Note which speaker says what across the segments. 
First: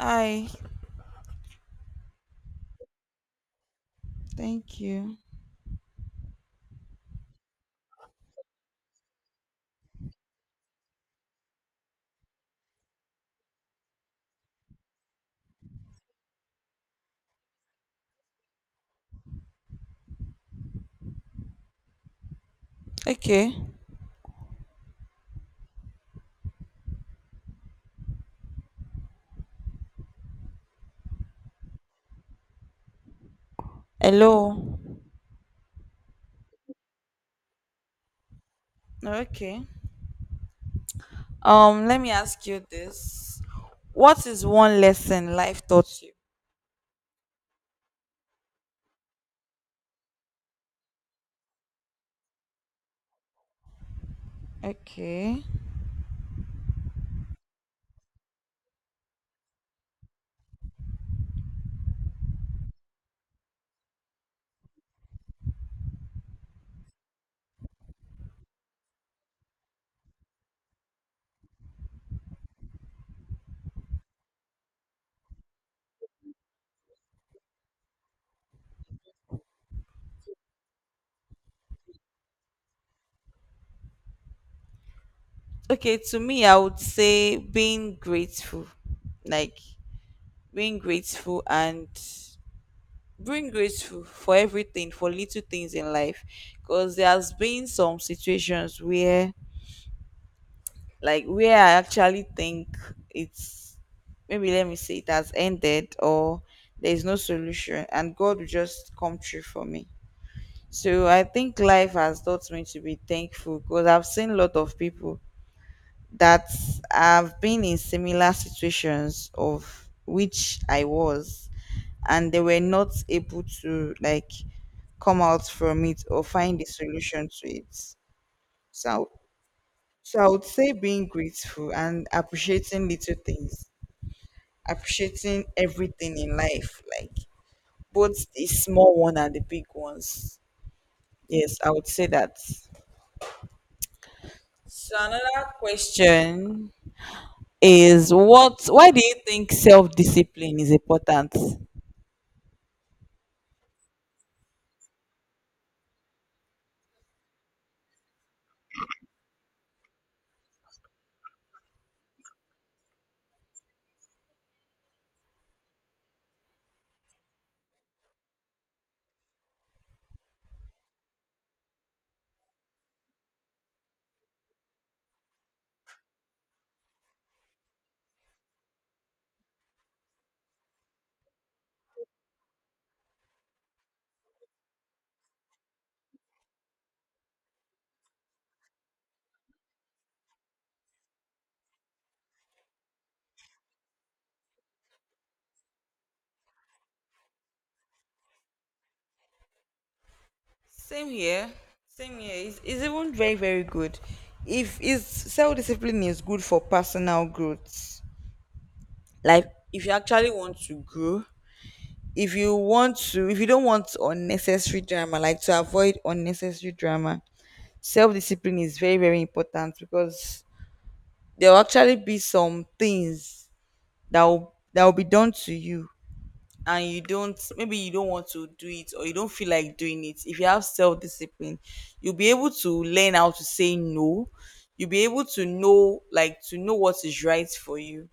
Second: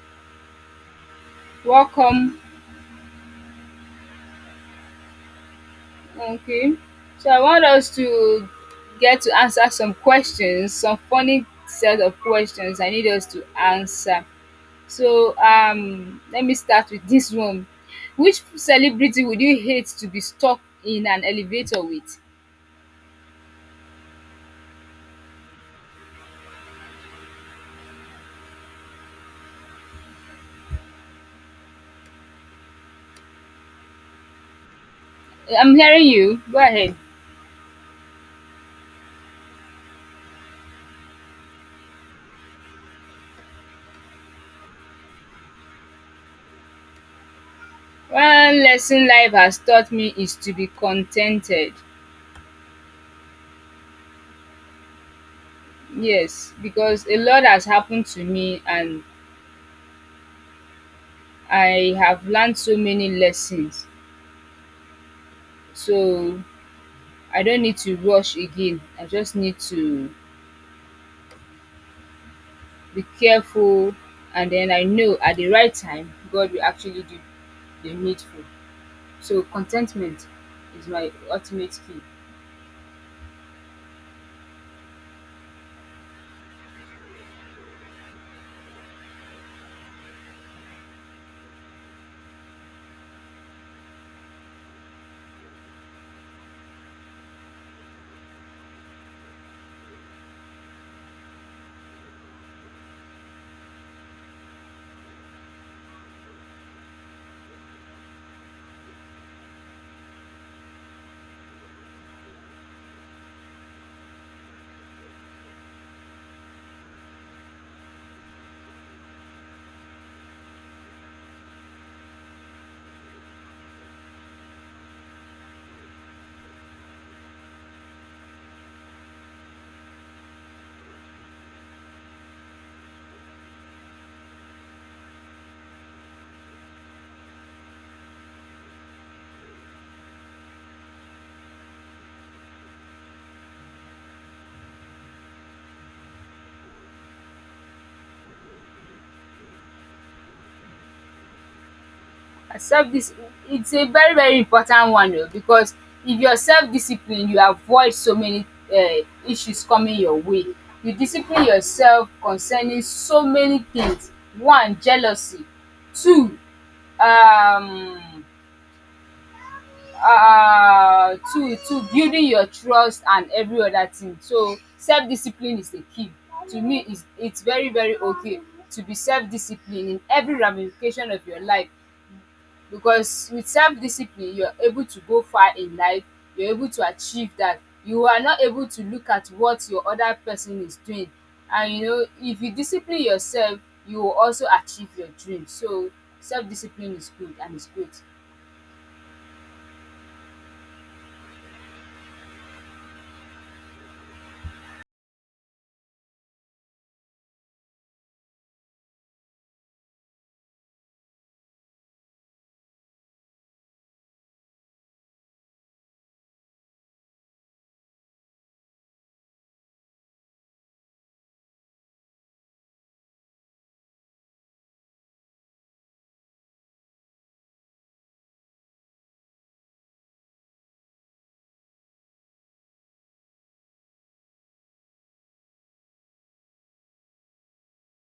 Speaker 1: Hi,
Speaker 2: Welcome.
Speaker 1: thank you.
Speaker 2: Okay. So I want us to get to answer some questions, some funny set of questions I need us to answer. So let me start with this one. Which celebrity would you hate to be stuck in an elevator with?
Speaker 1: Okay. Hello.
Speaker 2: I'm hearing you. Go ahead.
Speaker 1: Okay. Let me ask you this. What is one lesson life taught you?
Speaker 2: One lesson life has taught me is to be contented.
Speaker 1: Okay.
Speaker 2: Yes, because a lot has happened to me and I have learned so many lessons. So I don't need to rush again. I just need to be careful and then I know at the right time God will actually do the needful. So contentment is my ultimate key.
Speaker 1: Okay, to me I would say being grateful. Like being grateful and being grateful for everything, for little things in life. Because there's been some situations where like where I actually think it's, maybe let me say it has ended or there is no solution, and God will just come through for me. So I think life has taught me to be thankful, because I've seen a lot of people that have been in similar situations of which I was, and they were not able to like come out from it or find a solution to it. So I would say being grateful and appreciating little things, appreciating everything in life, like both the small one and the big ones. Yes, I would say that. So another question is what why do you think self-discipline is important?
Speaker 2: And self dis it's a very very important one o because if you are self disciplined you avoid so many um issues coming your way. You discipline yourself concerning so many things. One, jealousy. Two, um to building your trust and every other thing. So self-discipline is the key. To me, it's very very okay to be self-disciplined in every ramification of your life because with self-discipline, you're able to go far in life, you're able to achieve that. You are not able to look at what your other person is doing and you know if you discipline yourself, you will also achieve your dream. So self-discipline is good and it's good.
Speaker 1: Same here. Same here. It's even very, very good. If is Self-discipline is good for personal growth. Like if you actually want to grow, if you don't want unnecessary drama, like to avoid unnecessary drama, self-discipline is very very important, because there will actually be some things that will be done to you, and you don't maybe you don't want to do it or you don't feel like doing it. If you have self-discipline, you'll be able to learn how to say no, you'll be able to know to know what is right for you,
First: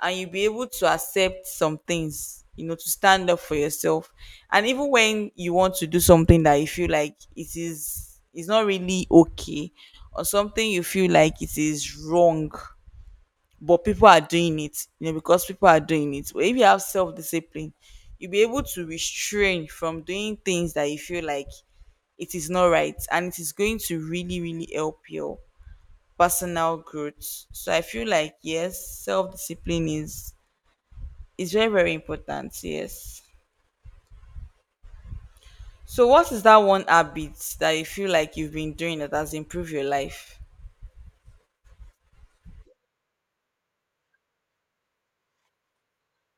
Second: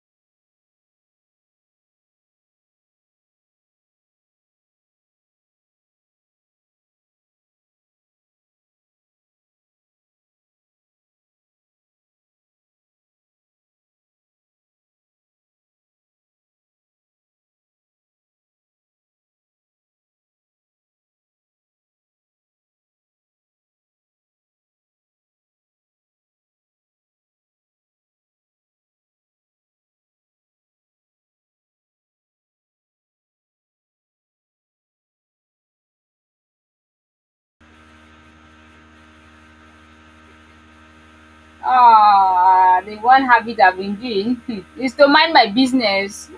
Speaker 1: and you'll be able to accept some things, you know, to stand up for yourself. And even when you want to do something that you feel like it's not really okay, or something you feel like it is wrong but people are doing it, you know, because people are doing it. But if you have self discipline, you'll be able to restrain from doing things that you feel like it is not right, and it is going to really, really help your personal growth. So I feel like yes, self discipline is very, very important. Yes. So what is that one habit that you feel like you've been doing that has improved your life?
Speaker 2: Ah, the one habit I've been doing, hmm, is to mind my business.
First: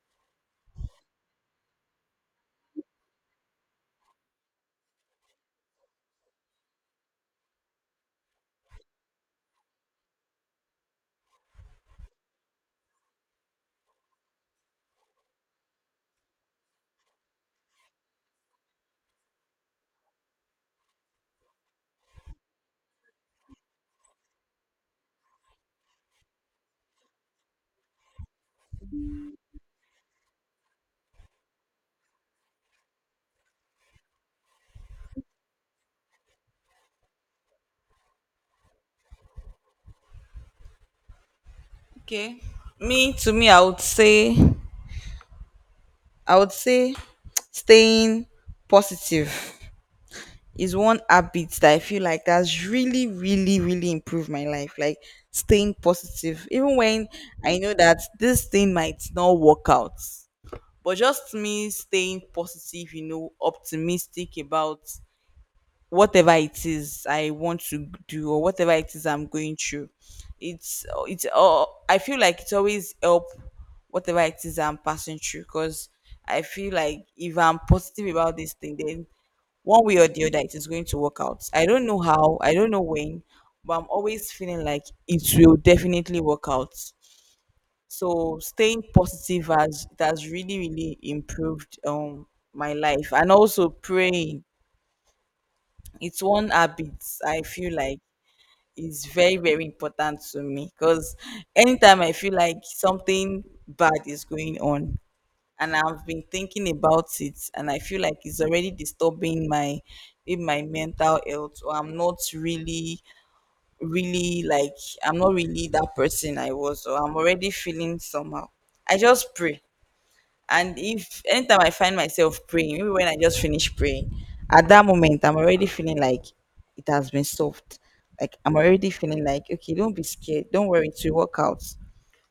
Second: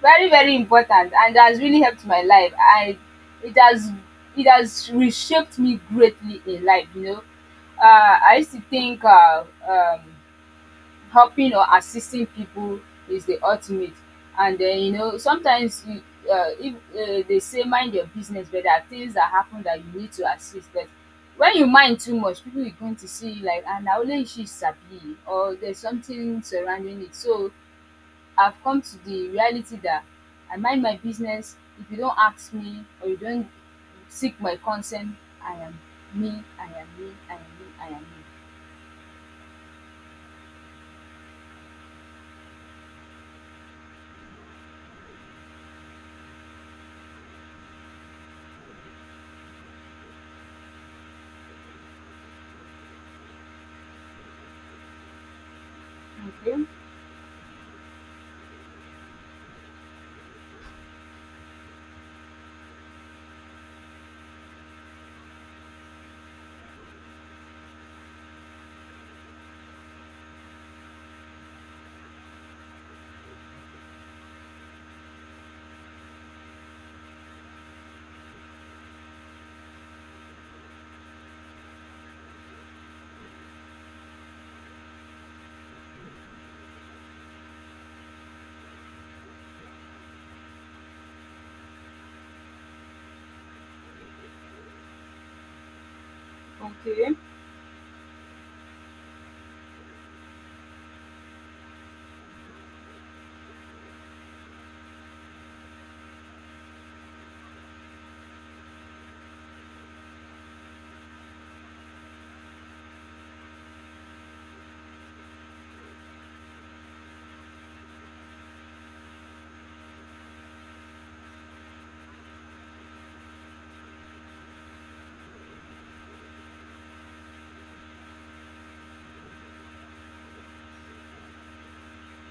Speaker 2: Very, very important, and has really helped my life. It has, it has reshaped me greatly in life. You know, I used to think helping or assisting people is the ultimate. And then, you know, sometimes you, if they say mind your business, but there are things that happen that you need to assist. But when you mind too much, people are going to see you like, and only she sabi, or there's something surrounding it. So I've come to the reality that I mind my business. If you don't ask me or you don't seek my consent, I am me, I am me, I am me, I
Speaker 1: Okay. Me to me I would say I would say staying positive is one habit that I feel like that's really, really, really improved my life. Like staying
Speaker 2: am
Speaker 1: positive,
Speaker 2: me.
Speaker 1: even when I know that this thing might not work out. But just me staying positive, you know, optimistic about whatever it is I want to do or whatever it is I'm going through. It's I feel like it's always help whatever it is I'm passing through, because I feel like if I'm positive about this thing, then one way or the other it is going to work out. I don't know how, I don't know when, but I'm always feeling like it will definitely work out. So staying positive has really really improved my life. And also praying, it's one
Speaker 2: Okay,
Speaker 1: habit
Speaker 2: okay,
Speaker 1: I feel like is very, very important to me, because anytime I feel like something bad is going on and I've been thinking about it and I feel like it's already disturbing my in my mental health, or I'm not really like I'm not really that person I was, or I'm already feeling somehow. I just pray. And if anytime I find myself praying, maybe when I just finish praying, at that moment I'm already feeling like it has been solved. Like I'm already feeling like, okay, don't be scared, don't worry, it will work out.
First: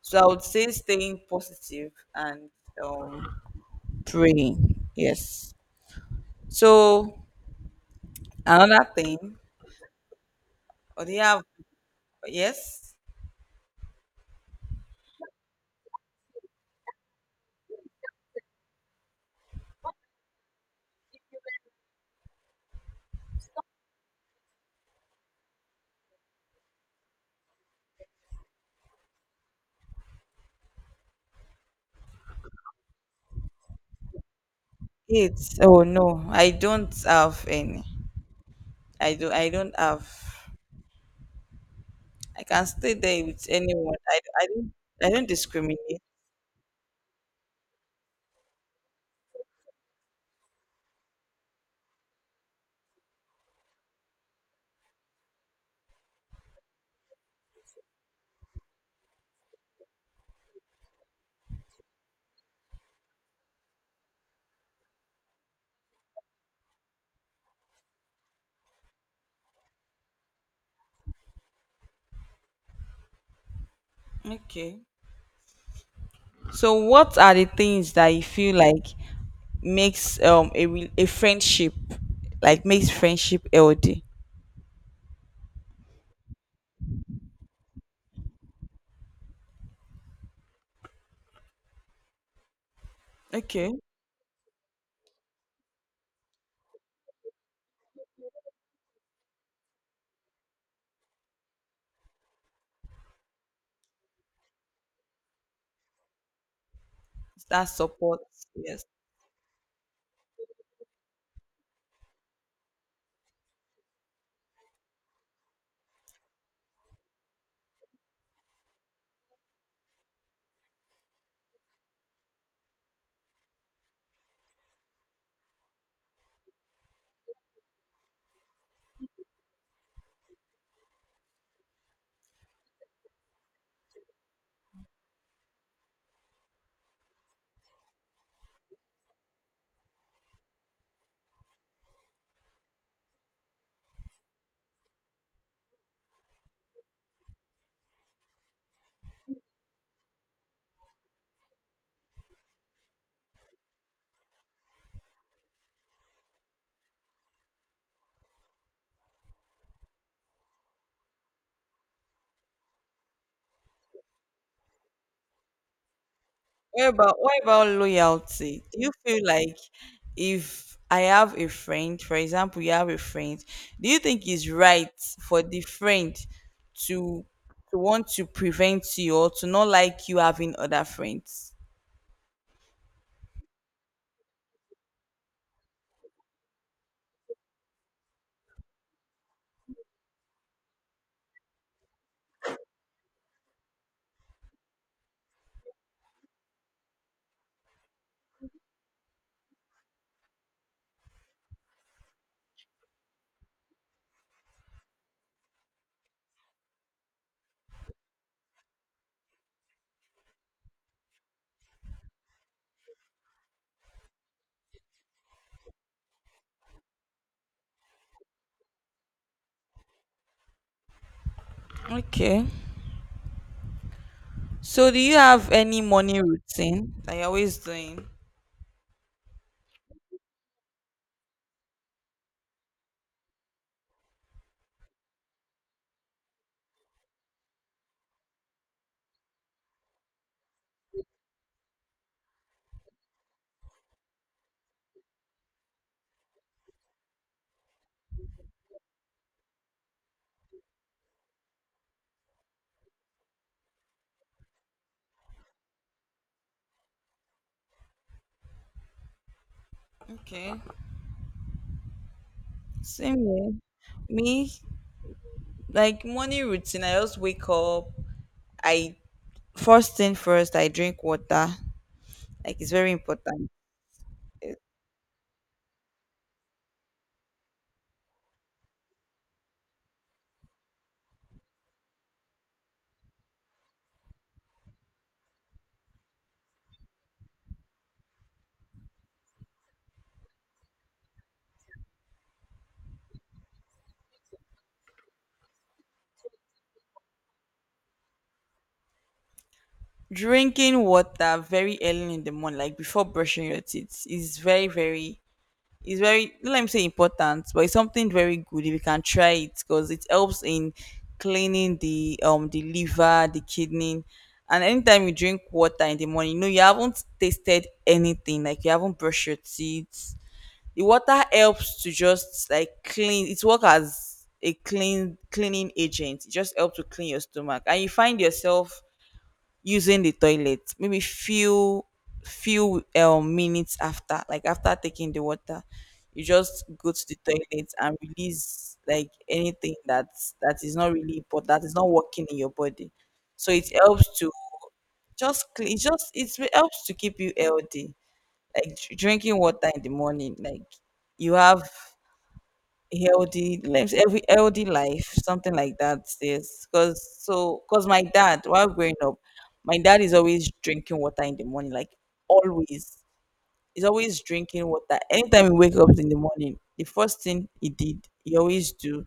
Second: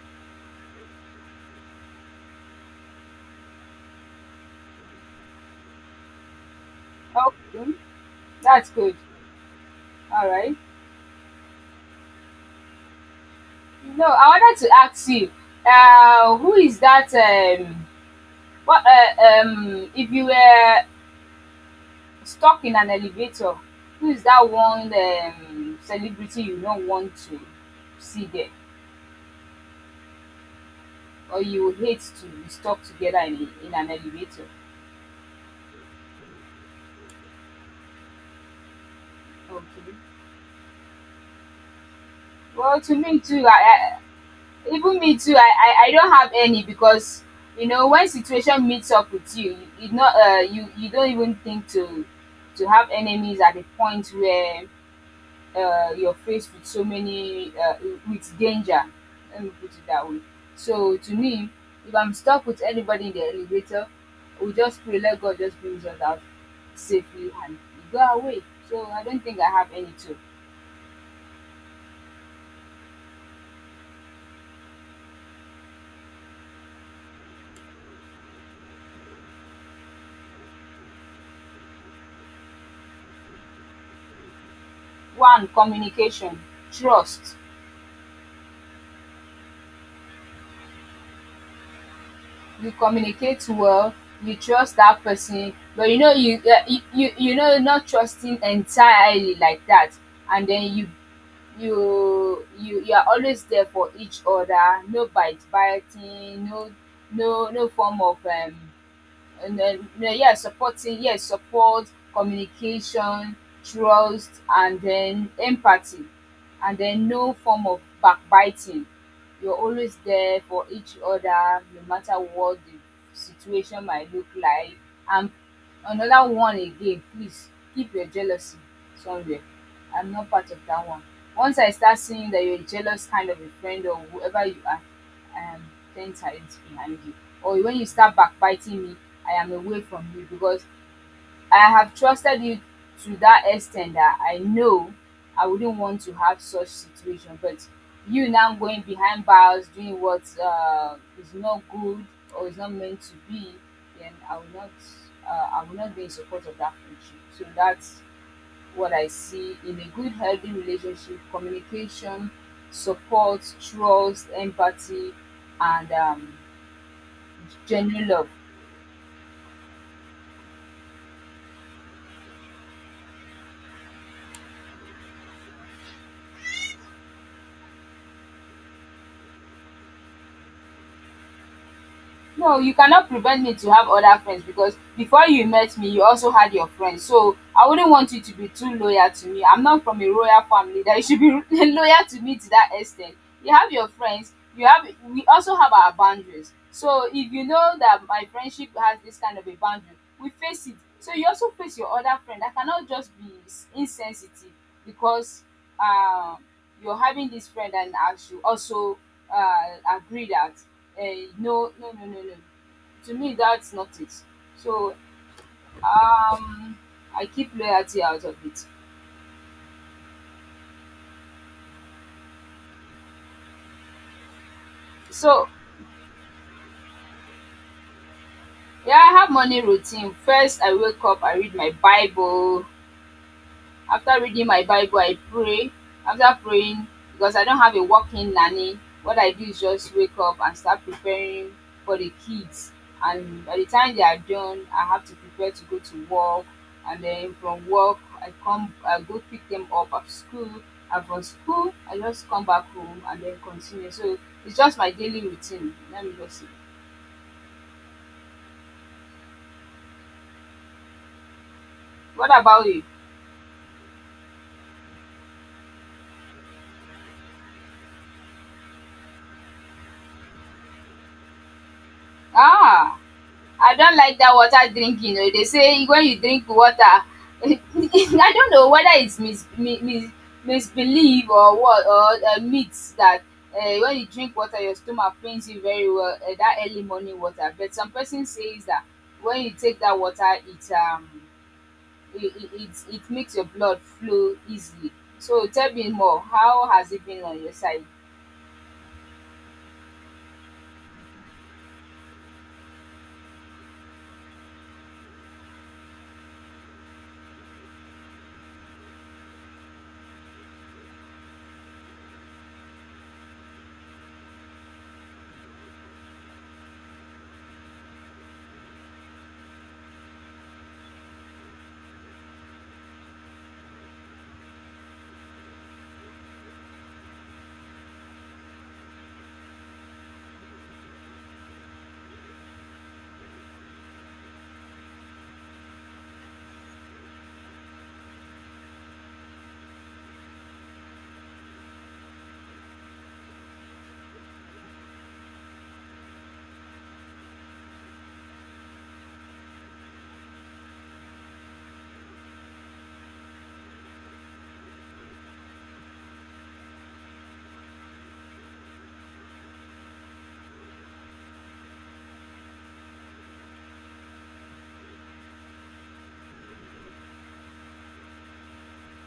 Speaker 1: So I would say staying positive and um praying. Yes. So
Speaker 2: okay. That's
Speaker 1: another
Speaker 2: good.
Speaker 1: thing,
Speaker 2: All right.
Speaker 1: or do you have, yes?
Speaker 2: No, I wanted to ask you, who is that? What? If you were stuck in an elevator, who is that one celebrity you don't want to see there, or you hate to be stuck together in an elevator?
Speaker 1: It's, oh no, I don't have any. I don't
Speaker 2: Okay.
Speaker 1: have, I can
Speaker 2: Well,
Speaker 1: stay
Speaker 2: to me
Speaker 1: there with
Speaker 2: too.
Speaker 1: anyone.
Speaker 2: I
Speaker 1: I don't,
Speaker 2: even
Speaker 1: I
Speaker 2: me
Speaker 1: don't
Speaker 2: too I
Speaker 1: discriminate.
Speaker 2: don't have any because you know when situation meets up with you, you know you you don't even think to have enemies at the point where you're faced with so many with danger, let me put it that way. So to me, if I'm stuck with anybody in the elevator, we just pray, let God just brings us out safely and we go away. So I don't think I have any too.
Speaker 1: Okay. So what are the things that you feel like makes a friendship, like makes friendship healthy?
Speaker 2: One, communication, trust. You communicate
Speaker 1: Okay.
Speaker 2: well, you trust that person, but you know you you, you you know not trusting entirely like that, and then you you are always there for each other. No bite biting, no no
Speaker 1: That
Speaker 2: no form of
Speaker 1: support. Yes.
Speaker 2: and then no, yeah, supporting, yes, support. Communication, trust, and then empathy, and then no form of backbiting. You're always there for each other, no matter what the situation might look like. And another one again, please, keep your jealousy somewhere. I'm not part of that one. Once I start seeing that you're a jealous kind of a friend or whoever you are, I am ten times behind you. Or when you start backbiting me, I am away from you because I have trusted you to that extent that I know I wouldn't want to have such situation. But you now going behind bars doing what is not good or is not meant to be, then I will not be in support of that friendship. So that's what I see in a good healthy relationship: communication, support, trust, empathy, and
Speaker 1: What about
Speaker 2: genuine love.
Speaker 1: loyalty? Do you feel like if I have a friend, for example, you have a friend, do you think it's right for the friend to want to prevent you or to not like you having other friends?
Speaker 2: No, you cannot prevent me to have other friends because before you met me, you also had your friends. So I wouldn't want you to be too loyal to me. I'm not from a royal family that you should be loyal to me to that extent. You have your friends. You have. We also have our boundaries. So if you know that my friendship has this kind of a boundary, we face it. So you also face your other friend. I cannot just be insensitive because um you're having this friend and I should also agree that no, no, no, no, no. To me, that's not it. So um, I keep loyalty out of it.
Speaker 1: Okay. So, do you
Speaker 2: So
Speaker 1: have any morning routine that you're always doing?
Speaker 2: yeah, I have morning routine. First, I wake up, I read my Bible, after reading my Bible I pray. After praying, because I don't have a working nanny, what I do is just wake up and start preparing for the kids, and by the time they are done I have to prepare to go to work, and then from work I come, I go pick them up at school, and from school I just come back home and then continue. So it's just my daily routine, let me just see.
Speaker 1: Okay,
Speaker 2: What about you?
Speaker 1: same here. Me, like morning routine, I just wake up. I First thing first, I drink water. Like it's very
Speaker 2: Ah,
Speaker 1: important.
Speaker 2: I don't like that
Speaker 1: Eh,
Speaker 2: water drinking oh. They say when you drink water I don't know whether it's misbelief or what or myth that when you drink water your stomach pains you very well, that early morning water. But some person says that when you take that water it it it it it makes your blood flow easily. So tell me more, how has it been on your side?
Speaker 1: drinking water very early in the morning, like before brushing your teeth, is very very, it's very let me say important, but it's something very good if you can try it, because it helps in cleaning the liver, the kidney. And anytime you drink water in the morning, you know you haven't tasted anything, like you haven't brushed your teeth, the water helps to just like clean, it works as a cleaning agent. It just helps to clean your stomach and you find yourself using the toilet maybe few minutes after, like after taking the water. You just go to the toilet and release like anything that is not really important, that is not working in your body. So it helps to just clean. It just it helps to keep you healthy, like drinking water in the morning. Like you have healthy lives every healthy life, something like that. Yes, because because my dad, while growing up, my dad is always drinking water in the morning, like always. He's always drinking water, anytime he wake up in the morning, the first thing he always do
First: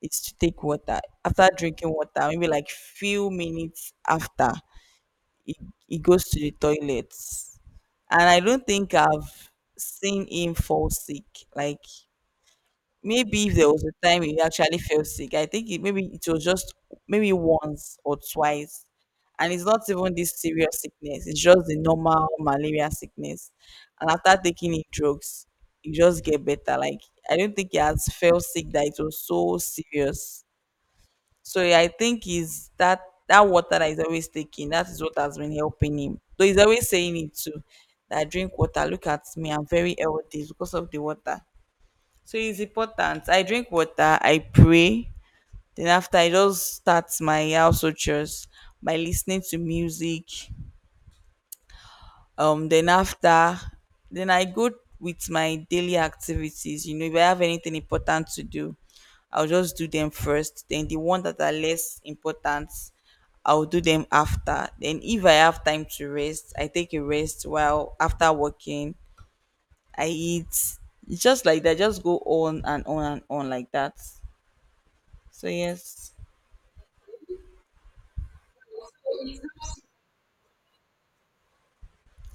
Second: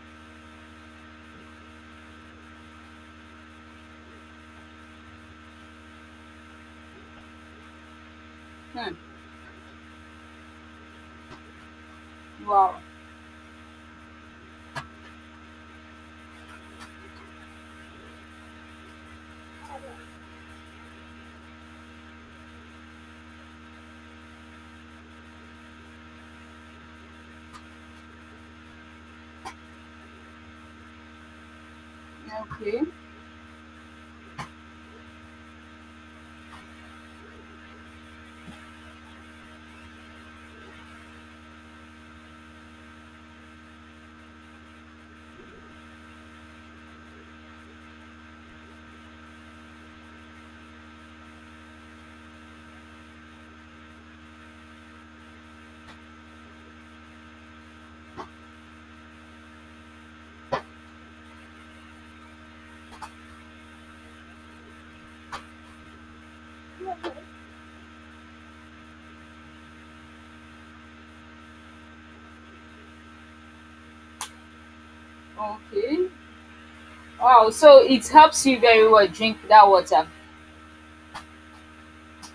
Speaker 1: is to take water. After drinking water, maybe like few minutes after, he, he goes to the toilets, and I don't think
Speaker 2: Hmm,
Speaker 1: I've seen him fall sick. Like,
Speaker 2: wow,
Speaker 1: maybe if there was a time he actually felt sick, I think it, maybe it was just maybe once or twice. And it's not even this serious sickness, it's just the normal malaria sickness. And after taking it drugs, you just get better. Like, I don't think he has felt sick that it was so serious. So yeah, I think is
Speaker 2: okay,
Speaker 1: that that water that he's always taking, that is what has been helping him. Though he's always saying it too, that I drink water, look at me, I'm very healthy because of the water. So it's important. I drink water, I pray. Then after I just start my household chores by listening to music. Then after, then I go with my daily activities. You know, if I have anything important to do, I'll just do them first. Then the one that are less important, I'll do them after. Then if I have time to rest, I take a rest while after working. I eat. It's just like that, just go on and on and on like that. So
Speaker 2: okay.
Speaker 1: yes,
Speaker 2: Wow, so it helps you very well drink that water.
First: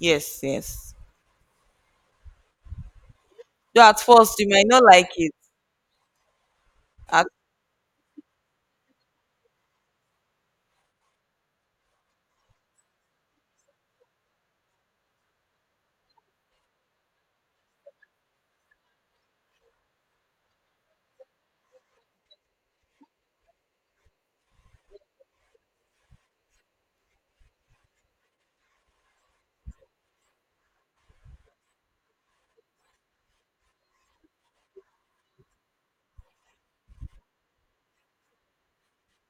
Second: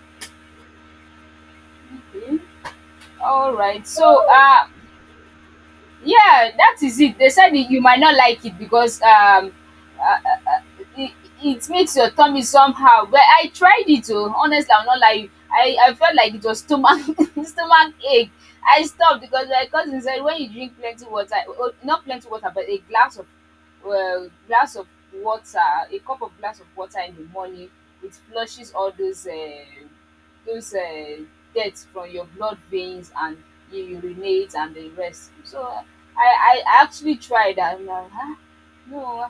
Speaker 1: yes, yes.
Speaker 2: Hmm? All
Speaker 1: Though
Speaker 2: right.
Speaker 1: at
Speaker 2: So
Speaker 1: first you might not like it.
Speaker 2: yeah, that is it.
Speaker 1: At,
Speaker 2: They said that you might not like it because uh, it, it makes your tummy somehow. But I tried it oh, honestly, I'm not like, I felt like it was stomach stomach ache. I stopped because my cousin said when you drink plenty water, oh, not plenty water, but a glass of, well, glass of water, a cup of glass of water in the morning, it flushes all those those uh, dirt from your blood veins and you urinate and the rest. So I actually tried that. I'm like, huh? No,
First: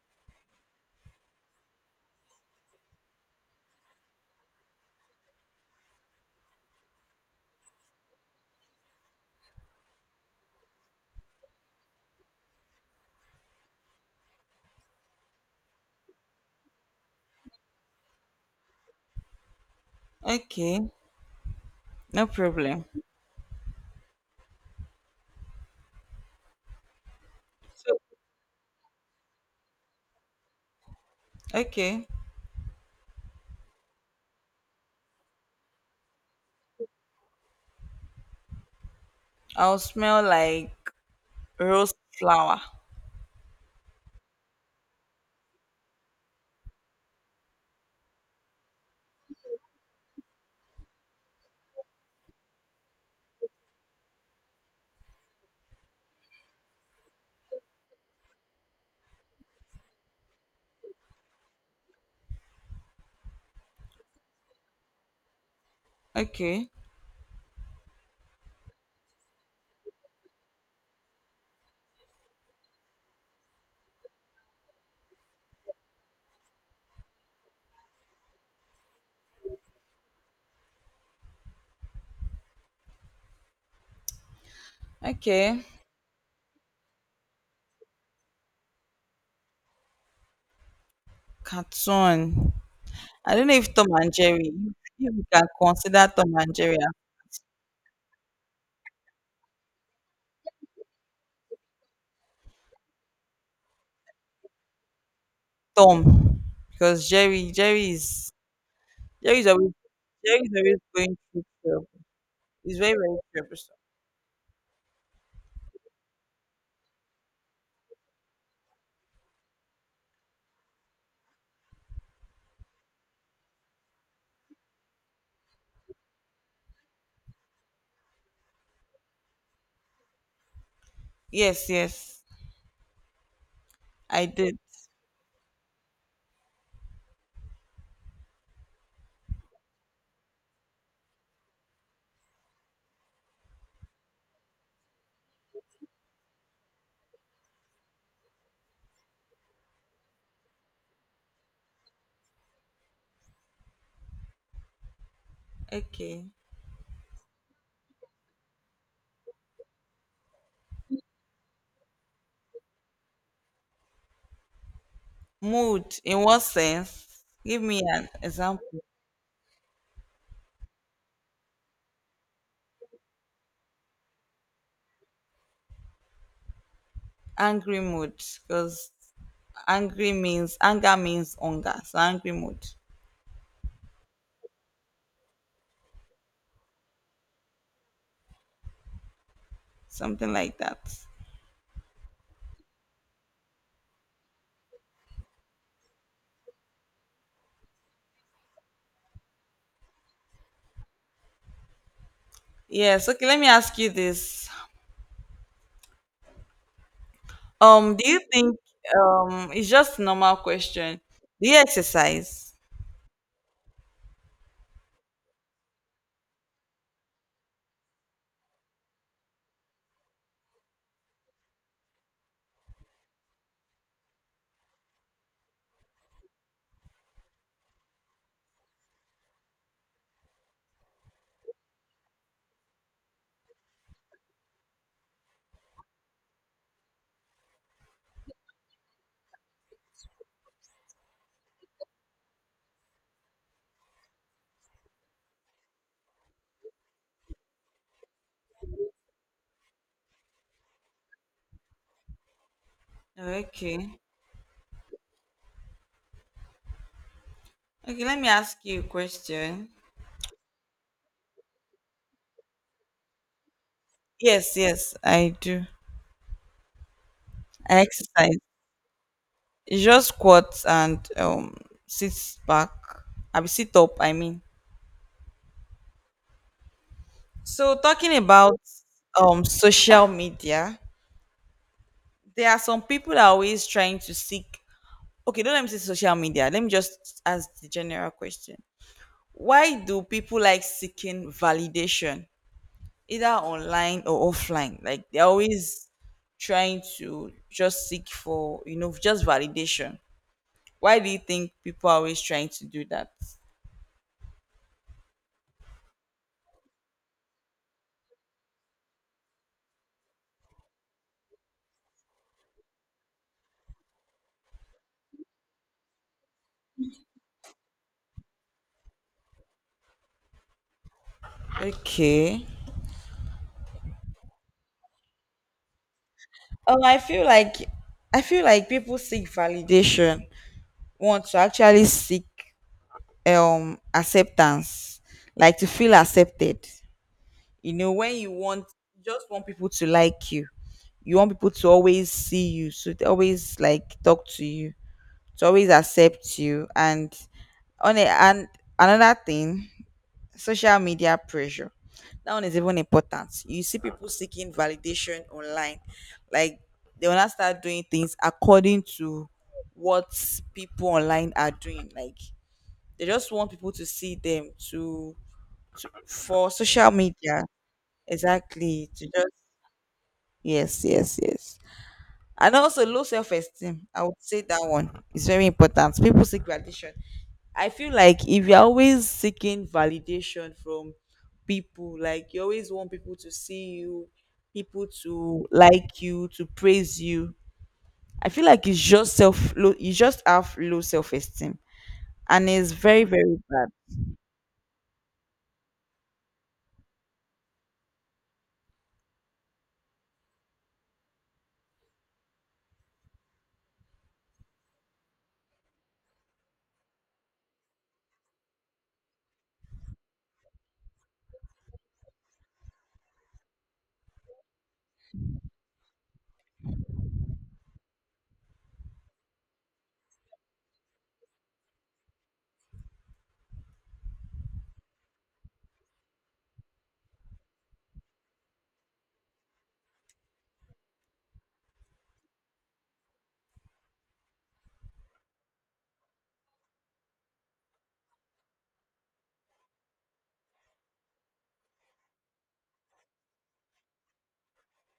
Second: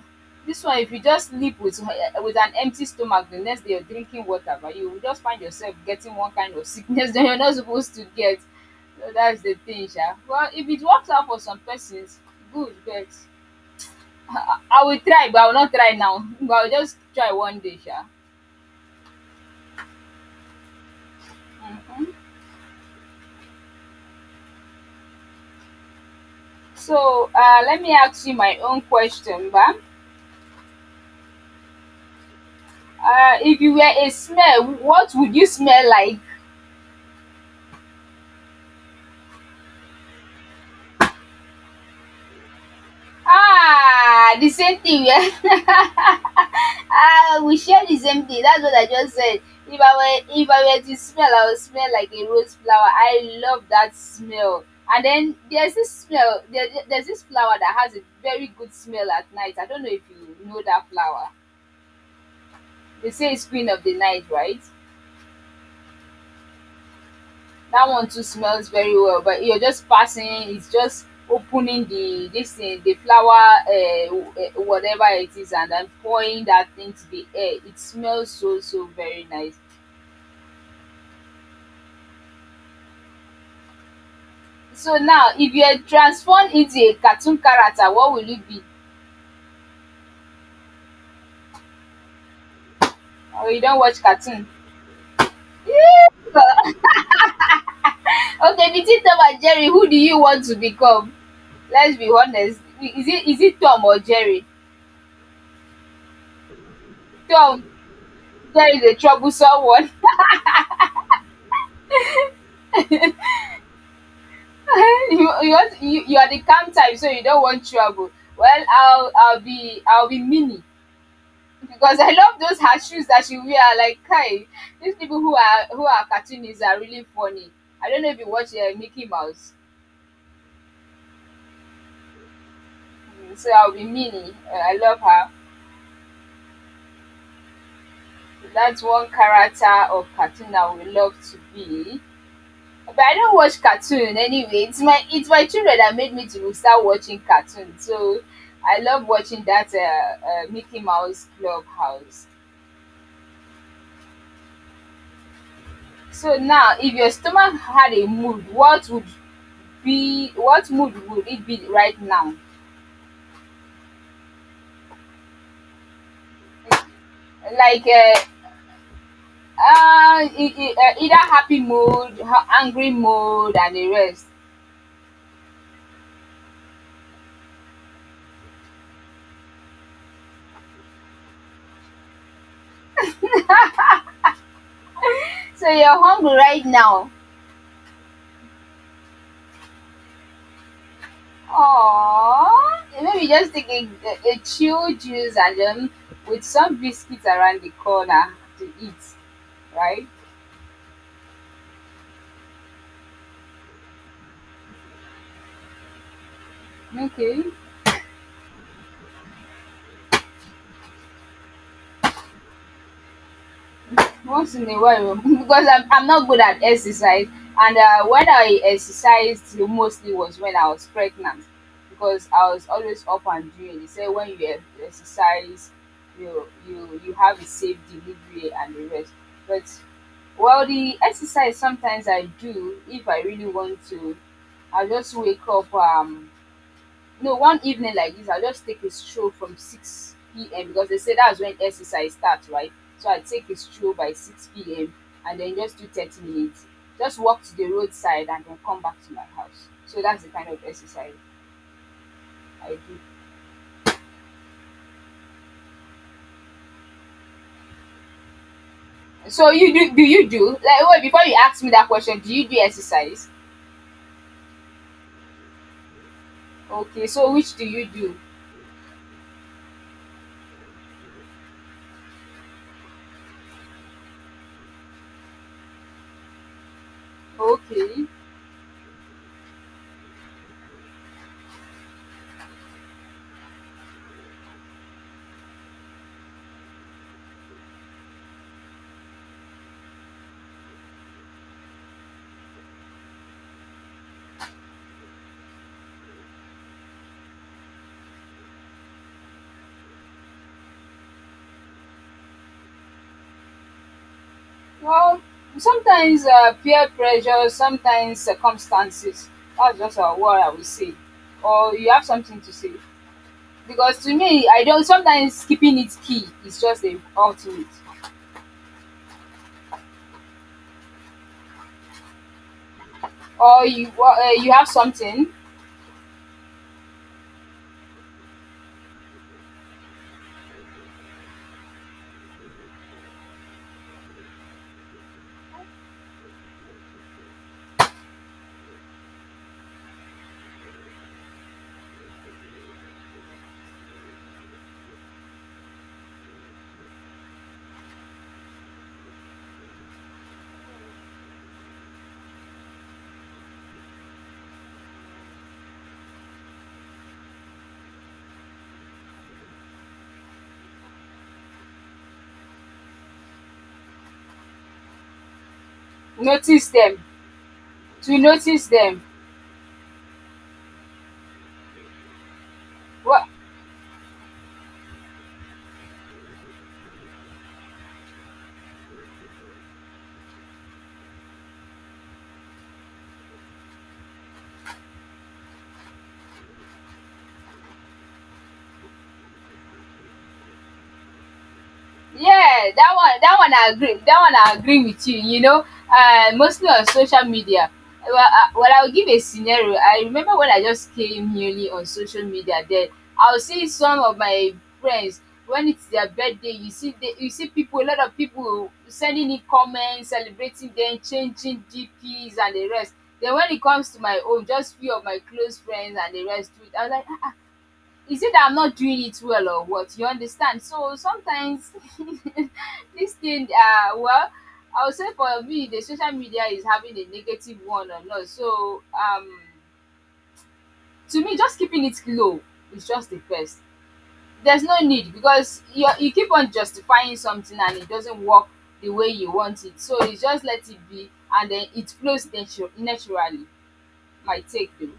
Speaker 2: this one if you just sleep with an empty stomach, the next day you're drinking water but you will just find yourself getting one kind of sickness that you're not supposed to get. So that's the thing sha. Well if it works out for some persons, good, but I will try but I will not try now but I will just try one day sha.
Speaker 1: okay, no problem.
Speaker 2: So let me
Speaker 1: So
Speaker 2: ask you my own question ba.
Speaker 1: okay,
Speaker 2: If you were a smell, what would you smell like?
Speaker 1: I'll smell like rose flower.
Speaker 2: Ah, the same thing, yeah. Ah, we share the same thing. That's what I just said. If I if I were to smell, I would smell like a rose flower. I love that smell. And then there's this smell. There's this flower that has a very good smell at night. I don't know if you know that flower. They say it's queen of the night, right?
Speaker 1: Okay,
Speaker 2: That one too smells very well. But you're just passing. It's just opening the this thing, the flower, whatever it is, and then pouring that thing to the air. It smells so very nice. So now, if
Speaker 1: okay.
Speaker 2: you had transformed into a cartoon character, what will it be?
Speaker 1: Cartoon. I don't
Speaker 2: Or
Speaker 1: know
Speaker 2: you
Speaker 1: if
Speaker 2: don't
Speaker 1: Tom
Speaker 2: watch
Speaker 1: and
Speaker 2: cartoon?
Speaker 1: Jerry. If you can consider Tom
Speaker 2: Yeah.
Speaker 1: and Jerry as
Speaker 2: Okay, between Tom and Jerry, who do you want to become? Let's be honest. Is it Tom or Jerry?
Speaker 1: Tom, because Jerry,
Speaker 2: Tom,
Speaker 1: Jerry is,
Speaker 2: Jerry is a
Speaker 1: Jerry is
Speaker 2: troublesome
Speaker 1: always,
Speaker 2: one.
Speaker 1: Jerry is always going through trouble. He's very very troublesome.
Speaker 2: you, want, you are the calm type, so you don't want trouble. Well, I'll be Minnie because I love those her shoes that she wear. Like, Kai, these people who are cartoonists are really funny. I don't know if you watch Mickey Mouse.
Speaker 1: Yes, yes,
Speaker 2: So I'll be
Speaker 1: I
Speaker 2: Minnie.
Speaker 1: did.
Speaker 2: I love her. That's one character of cartoon I would love to be. But I don't watch cartoon anyway. It's my children that made me to start watching cartoon. So I love watching that Mickey Mouse Clubhouse.
Speaker 1: Okay.
Speaker 2: So now, if your stomach had a mood, what would be what mood would it be right now?
Speaker 1: Mood, in what sense? Give me
Speaker 2: Like
Speaker 1: an example.
Speaker 2: either happy mood, angry mood, and the rest.
Speaker 1: Angry mood, because angry means anger means hunger, so angry mood,
Speaker 2: So you're hungry right now.
Speaker 1: something like that.
Speaker 2: Aw, maybe just take a chill juice and then with some biscuits around the corner to eat, right?
Speaker 1: Yes. Okay. Let me ask you this.
Speaker 2: Okay.
Speaker 1: Do you think it's just normal question? Do you exercise?
Speaker 2: Once in a while because I'm not good at exercise, and when I exercised mostly was when I was pregnant because I was always up and doing. They say when you exercise you have a safe delivery and the rest. But well, the exercise sometimes I do, if I really want to, I just wake up, no, one evening like this, I'll just take a stroll from 6 p.m. because they say that's when exercise starts, right? So I take a stroll by 6 p.m. and then just do 30 minutes. Just walk to the roadside and then come back to my house. So that's the kind of exercise I do.
Speaker 1: Okay. Okay. Let me ask you a
Speaker 2: So
Speaker 1: question.
Speaker 2: you do do you do like wait, before you ask me that question, do you do exercise?
Speaker 1: Yes. Yes, I do.
Speaker 2: Okay, so which do
Speaker 1: I
Speaker 2: you do?
Speaker 1: exercise. It's just squats and sits back. I sit up, I mean. So
Speaker 2: Okay.
Speaker 1: talking about social media, there are some people that are always trying to seek. Okay, don't let me say social media. Let me just ask the general question. Why do people like seeking validation, either online or offline? Like they're always trying to just seek for, you know, just validation. Why do you think people are always trying to do that?
Speaker 2: Well, sometimes peer pressure, sometimes circumstances. That's just what I would say. Or you have something to say. Because to me, I don't. Sometimes keeping it key is just the ultimate.
Speaker 1: Okay.
Speaker 2: Or you you have something,
Speaker 1: I feel like people seek validation, want to actually seek acceptance, like to feel accepted. You know, when you want, you just want people to like you want people to always see you, so they always like talk to you, to always accept you. And and another thing, social media pressure, that one is even important. You see people seeking validation online, like they wanna start doing things according to what people online are doing, like they just want people to see them, to, for
Speaker 2: notice
Speaker 1: social
Speaker 2: them.
Speaker 1: media.
Speaker 2: To notice
Speaker 1: Exactly.
Speaker 2: them.
Speaker 1: To just, yes, yes, yes. And also low
Speaker 2: What,
Speaker 1: self esteem. I would say that one is very important. People seek validation. I feel like if you're always seeking validation from people, like you always want people to see you, people to like you, to praise you, I feel like it's just self low, you just have low self esteem. And
Speaker 2: yeah,
Speaker 1: it's
Speaker 2: that
Speaker 1: very,
Speaker 2: one that
Speaker 1: very
Speaker 2: one I
Speaker 1: bad.
Speaker 2: agree, that one I agree with you, you know, mostly on social media. I'll give a scenario. I remember when I just came newly on social media, then I'll see some of my friends when it's their birthday, you see you see people, a lot of people sending in comments celebrating them, changing GPs and the rest. Then when it comes to my own, just few of my close friends and the rest too, I was like, is it that I'm not doing it well or what? You understand? So sometimes this thing well, I would say for me the social media is having a negative one or not. So to me just keeping it low is just the best. There's no need because you keep on justifying something and it doesn't work the way you want it. So you just let it be and then it flows naturally. My take though.